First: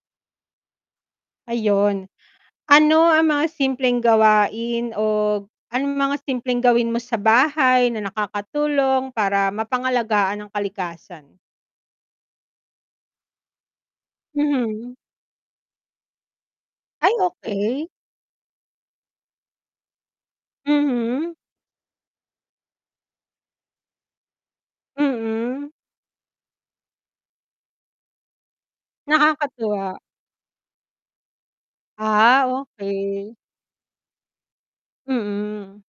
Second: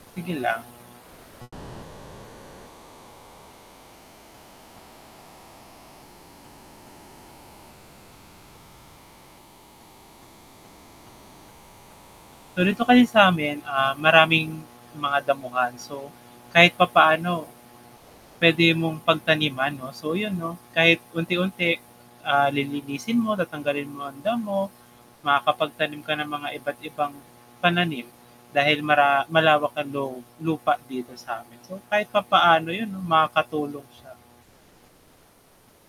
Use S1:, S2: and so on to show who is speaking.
S1: Sige lang.
S2: Ayun. Ano ang mga simpleng gawain o anong mga simpleng gawin mo sa bahay na nakakatulong para mapangalagaan ang kalikasan?
S1: So, dito kasi samin, ah, maraming
S2: Mhm.
S1: mga damuhan. So, kahit
S2: Ay,
S1: papaano,
S2: okey.
S1: pwede mong pagtaniman 'no. So yun 'no, kahit
S2: Mhm.
S1: unti-unti, ah, lilinisin mo, tatanggalin mo ang damo,
S2: Mm.
S1: makakapagtanim ka ng mga iba't-ibang pananim, dahil mara malawak ang
S2: Nakakatuwa.
S1: lu lupa dito samin. So, kahit
S2: Ah,
S1: papaano yun 'no
S2: okey.
S1: makakatulong siya.
S2: Mm.